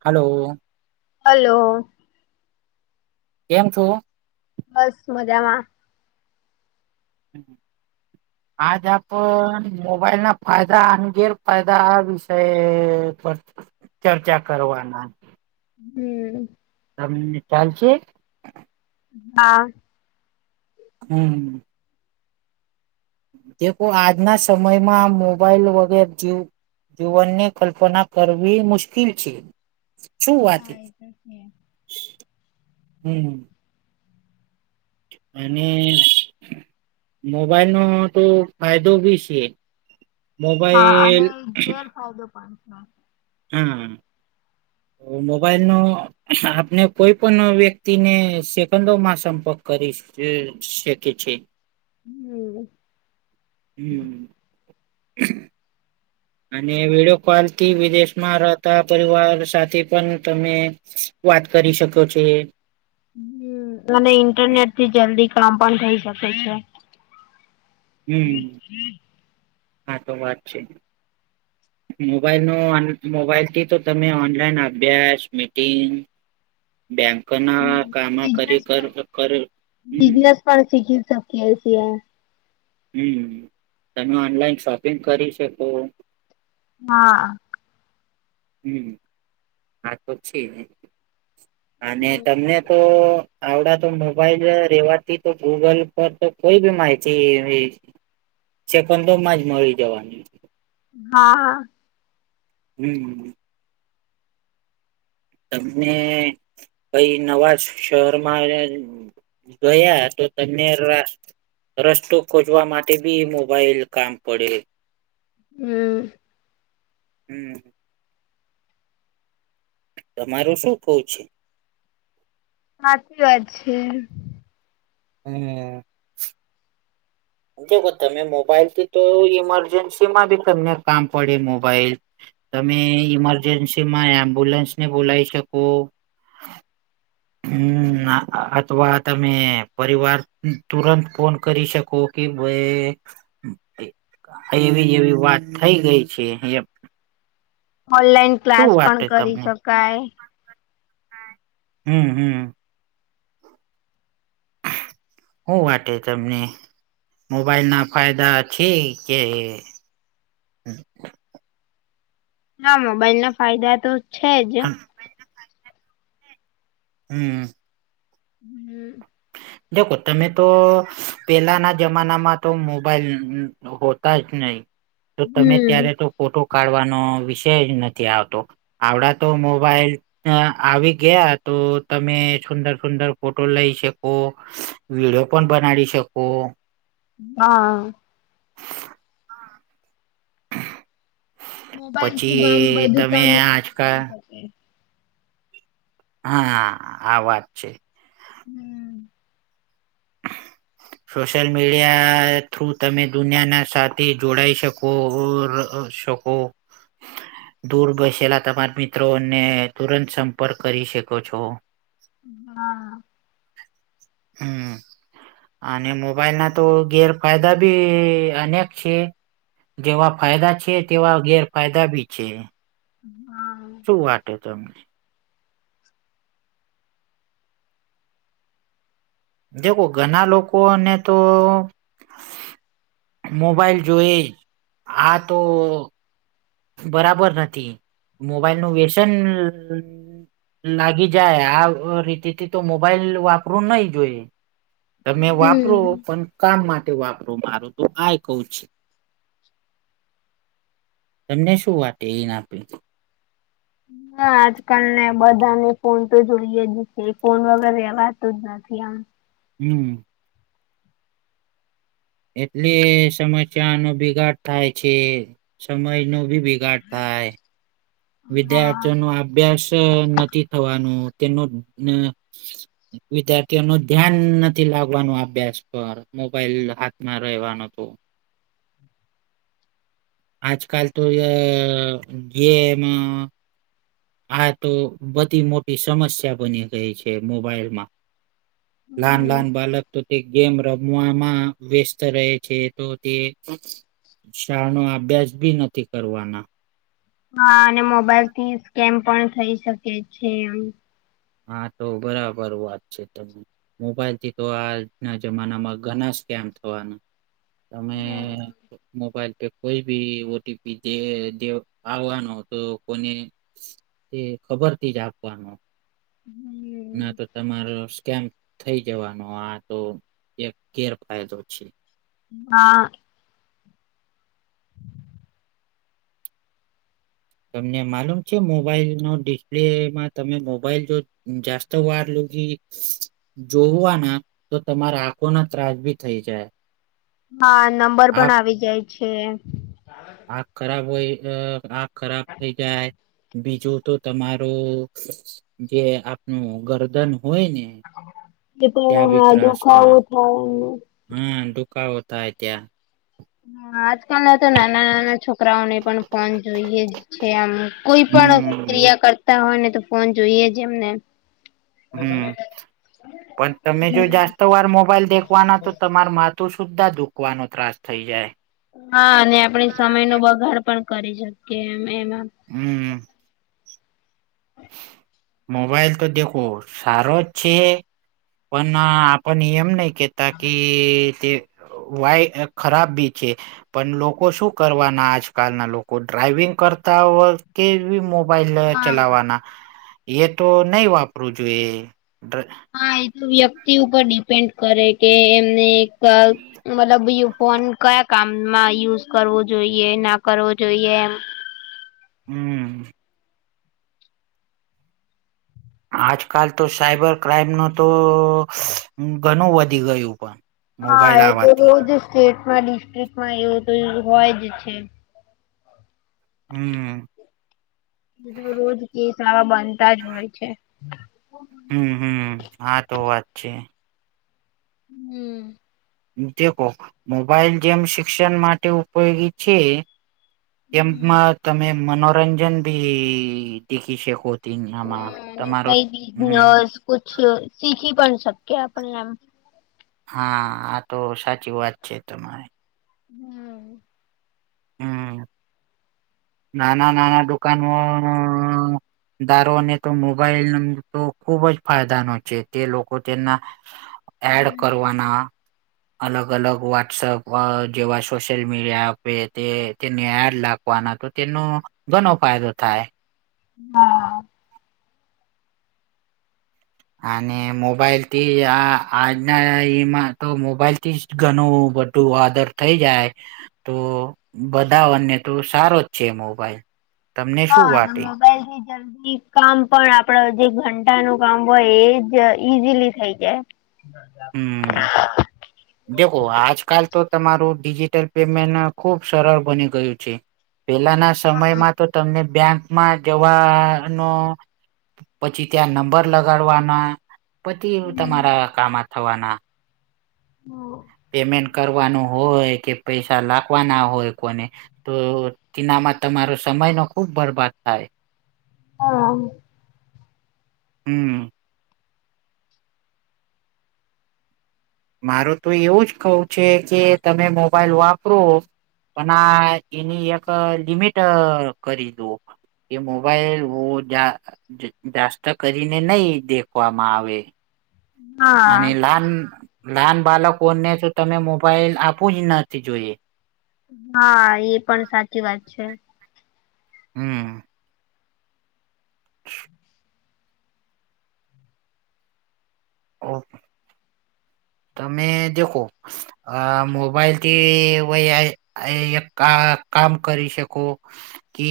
Hello. Hello. કેમ છો? બસ મજામાં. હમ [unintelligible] આજ આપણ મોબાઈલ ના ફાયદા અને ગેરફાયદા વિ ચર્ચા [inaudible] કરવાના. હમ તમ ચાલ છે હા હમ દ આજના સમયમાં મોબાઈલ વગેર જીવ જીવનની કલ્પના કરવી મુશ્કેલ છે. શું વાત હા એ તો છે. હમ [inaudible] અને મોબાઈલ નો તો ફાયદો બી છે મોબાઈલ હ તો પણં હા તો મોબાઈલ નો આપને કોઈ પણ વ્યક્તિને સેકન્ડોમાં સંપર્ક કરીશ હમ [unintelligible] શકે છે હમ હમ અને વિડીયો કોલ થી વિદેશમાં રહેતા પરિવાર સાથે પણ તમે વાત કરી શકો છે હમ અને ઇન્ટરનેટ થી જલ્દી કામ પણ થઇ શકે છે. હમ હા તો વાત છે. મોબાઈલ ન મોબાઈલ થી તો તમે ઓનલાઈન અભ્યાસ મીટિંગ બેંક ના કામ કરી બિઝનેસ કર કર હમ. પાડસી ગી સબકી એસી હૈ. હમ તમે ઓનલાઈન શોપિંગ કરી શકો. હા હમ હા તો છે અને તમને તો આવડા તો મોબાઈલ રેવાથી તો ગૂગલ પર તો કોઈ બી માહિતી સેંકડો માં જ મળી જવાની. હા હમ તમને કઈ નવા જ શહેરમાં ગયા તો તમે રા રસ્તો ખોજવા માટે બી મોબાઈલ કામ પડે. હમ હમ તમારું શું કવ છે સાચી વાત છે. હમ તમે મોબાઈલથી તો ઈમરજન્સી માં બી તમને કામ પડે મોબાઈલ તમે ઈમરજન્સી માં એમ્બ્યુલન્સ ને બોલાવી શકો હમ અથવા તમે પરિવાર તુરંત ફોન કરી શકો કે ભાઈ એવી એવી વાત થઈ ગઈ છે. ઓનલાઈન શું ક્લાસ પણ વાટે કરી તમને શકાય. હમ હમ શું વાટે તમને મોબાઈલ ના ફાયદા છે કે હમ હા મોબાઈલ ના ફાયદા તો છે જ હમ હમ હમ તમે તો પેલાના જમાનામાં તો મોબાઈલ હોતા જ નહી તો તમે ત્યારે હમ તો ફોટો કાઢવાનો વિષય જ નથી આવતો આવડા તો મોબાઈલ અ આવી ગયા તો તમે સુંદર સુંદર ફોટો લઈ શકો વિડયો પણ બનાવી શકો હા મોબાઈલ થી કામ પછી બધું તમે કામ ઈઝી આજકાલ કરીઈ શકે હા આ વાત છે હમ [inaudible] સોશિયલ મીડિયા થ્રુ તમે દુનિયાના સા જોડાઈ શકો શકો ઓ દૂર વસેલા તમારા મિત્રોને તુરંત સંપર્ક કરી શકો છો હા હમ અને મોબાઈલ ના તો ગેરફાયદા બી અનેક છે જેવા ફાયદા છે તેવા ગેરફાયદા બી છે હા શું વાટે ત તમને દેખો ઘણા લોકોને તો મોબાઈલ જોઈ આ તો બરાબર નથી મોબાઈલ નું વ્યસન લાગી જાય આ રીતે થી તો મોબાઈલ વાપરું નહી જોઈએ તમે વાપરો હમ. પણ કામ માટે વાપરો મારું તો આય કવ છે તમને શું વાે એ ના આપ હા આજકાલ ને બધાને ફોન તો જોઈએ જ છે ફોન વગર રેવાતો જ આમ હમ એટલે સમસ્યા નો બિગાડ થાય છે સમય નો બગાડ થાય હા. વિદ્યાર્થીઓ ન અભ્યાસ નથી થવાનો તેનું વિદ્યાર્થીઓ ન ધ્યાન નથી લાગવાનું અભ્યાસ પર મોબાઈલ હાથ માં રહેવાનું હતુ આજકાલ તો જે એમાં આ તો બધી મોટી સમસ્યા બની ગઈ છે મોબાઈલમાં લાન હમ લાન બાલક તો તે ગેમ રમવામાં વ્યસ્ત રહે છે તો તે શાળા નો અભ્યાસ ભી નથી કરવાના હા અને મોબાઈલ થી સ્કેમ પણ થઇ શકે છે એમ. હા તો બરાબર વાત છે તમ. મોબાઈલ થી તો આજના જમાનામાં ઘણા સ્ કેમ થવાના તમે મોબાઈલ પે કોઈ બી ઓટીપી દે આવવાનો તો કોને ખબરથી જ આપવાનો. હમ [inaudible] [inaudible] ના તો તમારો સ્કેમ થઈ જવાનો આ તો એક ગેરફાયદો છે હા તમને માલુમ છે મોબાઈલ નો ડિસ્પ્લેમાં તમે મોબાઈલ જો જાસ્ત વાર લો કે જોવાના તો તમારા આંખો ના ત્રાસ ભી થઈ જાય હા નંબર પણ આવી જાય છે આખ ખરાબ હોય આખ ખરાબ થઈ જાય. બીજું તો તમારું જે આપનું ગરદન હોય ને એ પણ ત્યાં એ બી હા ત્રાસ દુખાવો થાય એ. હા ડુકા હોતા હ ત્યાં હા આજકાલના તો નાના નાના છોકરાઓને પણ ફોન જોઈએ જ છે આમ. કોઈ પણ હમ ક્રિયા કરતા હોય ને તો ફોન જોઈએ જ એમને. હમ પણ તમે જો જા સવાર મોબાઈલ દેખવાના તો તમાર માથું સુ્ધા દુખવાનો ત્રાસ થઈ જાય.. હા અને આપણે સમય નો બગાડ પણ કરી શકીએ એમ એમાં હમ. મોબાઈલ તો દેખો સારો જ છે પણ આપણ નિયમ નહી કે તાકી તે વાય ખરાબ બી છે. પણ લોકો શું કરવાના આજકાલના લોકો ડ્રાઈવિંગ કરતા હોય કે મો મોબાઈલ હા ચલાવવાના એ તો નહી વાપરવું જોઈએ. હા એ તો વ્યક્તિ ઉપર ડડીપેન્ડ કરે કે એમને એક મતલબ ફોન કયા. કામમાં યુઝ કરવો જોઈએ ના કરવો જોઈએ એમ. હમ્મ. આજકાલ તો સાઈબર ક્રાઈમ નો તો [unintelligible] ઘણું વધી ગયું પણ હા મોબાઈલ એ તો આવવાથી એવુજ જ સ્ટેટ્સ માં ડિસ્ટ્રિકમાં એવું જ હોય જ છે. હું રોજ કિષા બનતા જ હોય છે. હું હું હા તો વાત છે. હમ જે કોક મોબાઈલ જેમ શિક્ષણ માટે ઉપયોગીછે. કેમ્પમાં હમ તમે મનોરંજન ભી દેખી શકો હા [unintelligible] અને તમારો કઈ હમ બિઝનેસ કુછ શીખી પણ શકયા આપણ એમ હા આતો સાચી વાત છે તમારે હમ હમ નાના નાના દુકાનો દારો મોબાઈલ તો ખુબ જ ફાયદાનો છે તે લોકો તેના એડ હમ કરવાના અલગ અલગ વોટ્સઅપ વ જેવા સોશિયલ મીડિયા આપે તે તેને આ લાખવાના. તેનો ઘણો ફાયદો થાય. હા આને મોબાઈલ તે આ આજના એમાં તો મોબાઈલથી જ ઘણું બધું આદત થઈ જાય. તો બધાઓને તો સારો જ છે મોબાઈલ તમને શું હા [unintelligible] [unintelligible] [unintelligible] જલ્દી કામ પણ આપડા જે ઘંટાનું કામ હોય એ જ ઈઝીલી થઈ જાય. હમ [inaudible] દેખો આજકાલ તો તમારું ડિજિટલ પેમેન્ટના ખુબ સરળ બની ગયું છે. પેલાના સમયમાં તો તમને બેંકમાં જવાઆનો- પછી ત્યાં નંબર લગાડવાના પતીવ તમારા કામા થવાના [unintelligible] પેમેન્ટ કરવાનું હોય કે પૈસા લાખવાના હોય કોને તો ઈનામાં તમારો સમય નો ખુબ બરબાદ થાય. હા હમ મારું તો એવું જ કવું છે કે તમે મોબાઈલ વાપરો પણ આ એની એક લિમિટ અ કરી દો એ મોબાઈલ [unintelligible] જાસ્ત કરીને નહી દેખવામાં આવે હા અને નાના નાના બાળકોને તો તમે મોબાઈલ આપોય નથી જોઈએ હા એ પણ સાચી વાત છે હમ [unintelligible] ઓકે તમે દેખો અ મોબાઈલથી એવો [unintelligible] કામ કામ કરી શકો કે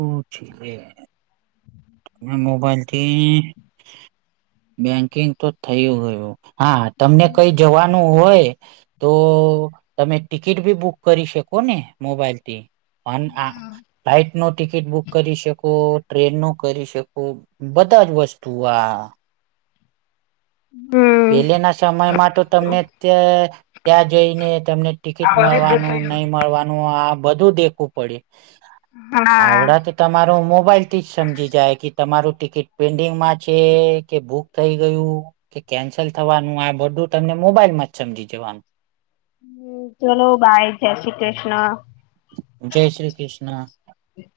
ઓ [unintelligible] મેં મોબાઈલથી બેંકિંગ તો થયું ગયું હા તમને કઈ જવાનું હોય તો તમે ટિકિટ બી બુક કરી શકો ને મોબાઈલથી. પણ આ ફ્લાઇટ નો ટિકિટ બુક કરી શકો ટ્રેન નો કરી શકો બધા જ વસ્તુ આ હમ પેલેના સમયમાં તો તમને તે ત્યાં જઈને તમને ટિકિટ મળવાનું નહી મળવાનું આ બધુ દેખવું પડી હા આવડા તો તમારું મોબાઈલથી જ સમજી જાય કે તમારું ટિકિટ પેન્ડિંગ માં છે કે બુક થઈ ગયું કે કેન્સલ થવાનું આ બધું તમને મોબાઈલ માં જ સમજી જવાનું હમ ચલો બાય જય શ્રી કૃષ્ણ જય શ્રી કૃષ્ણ હ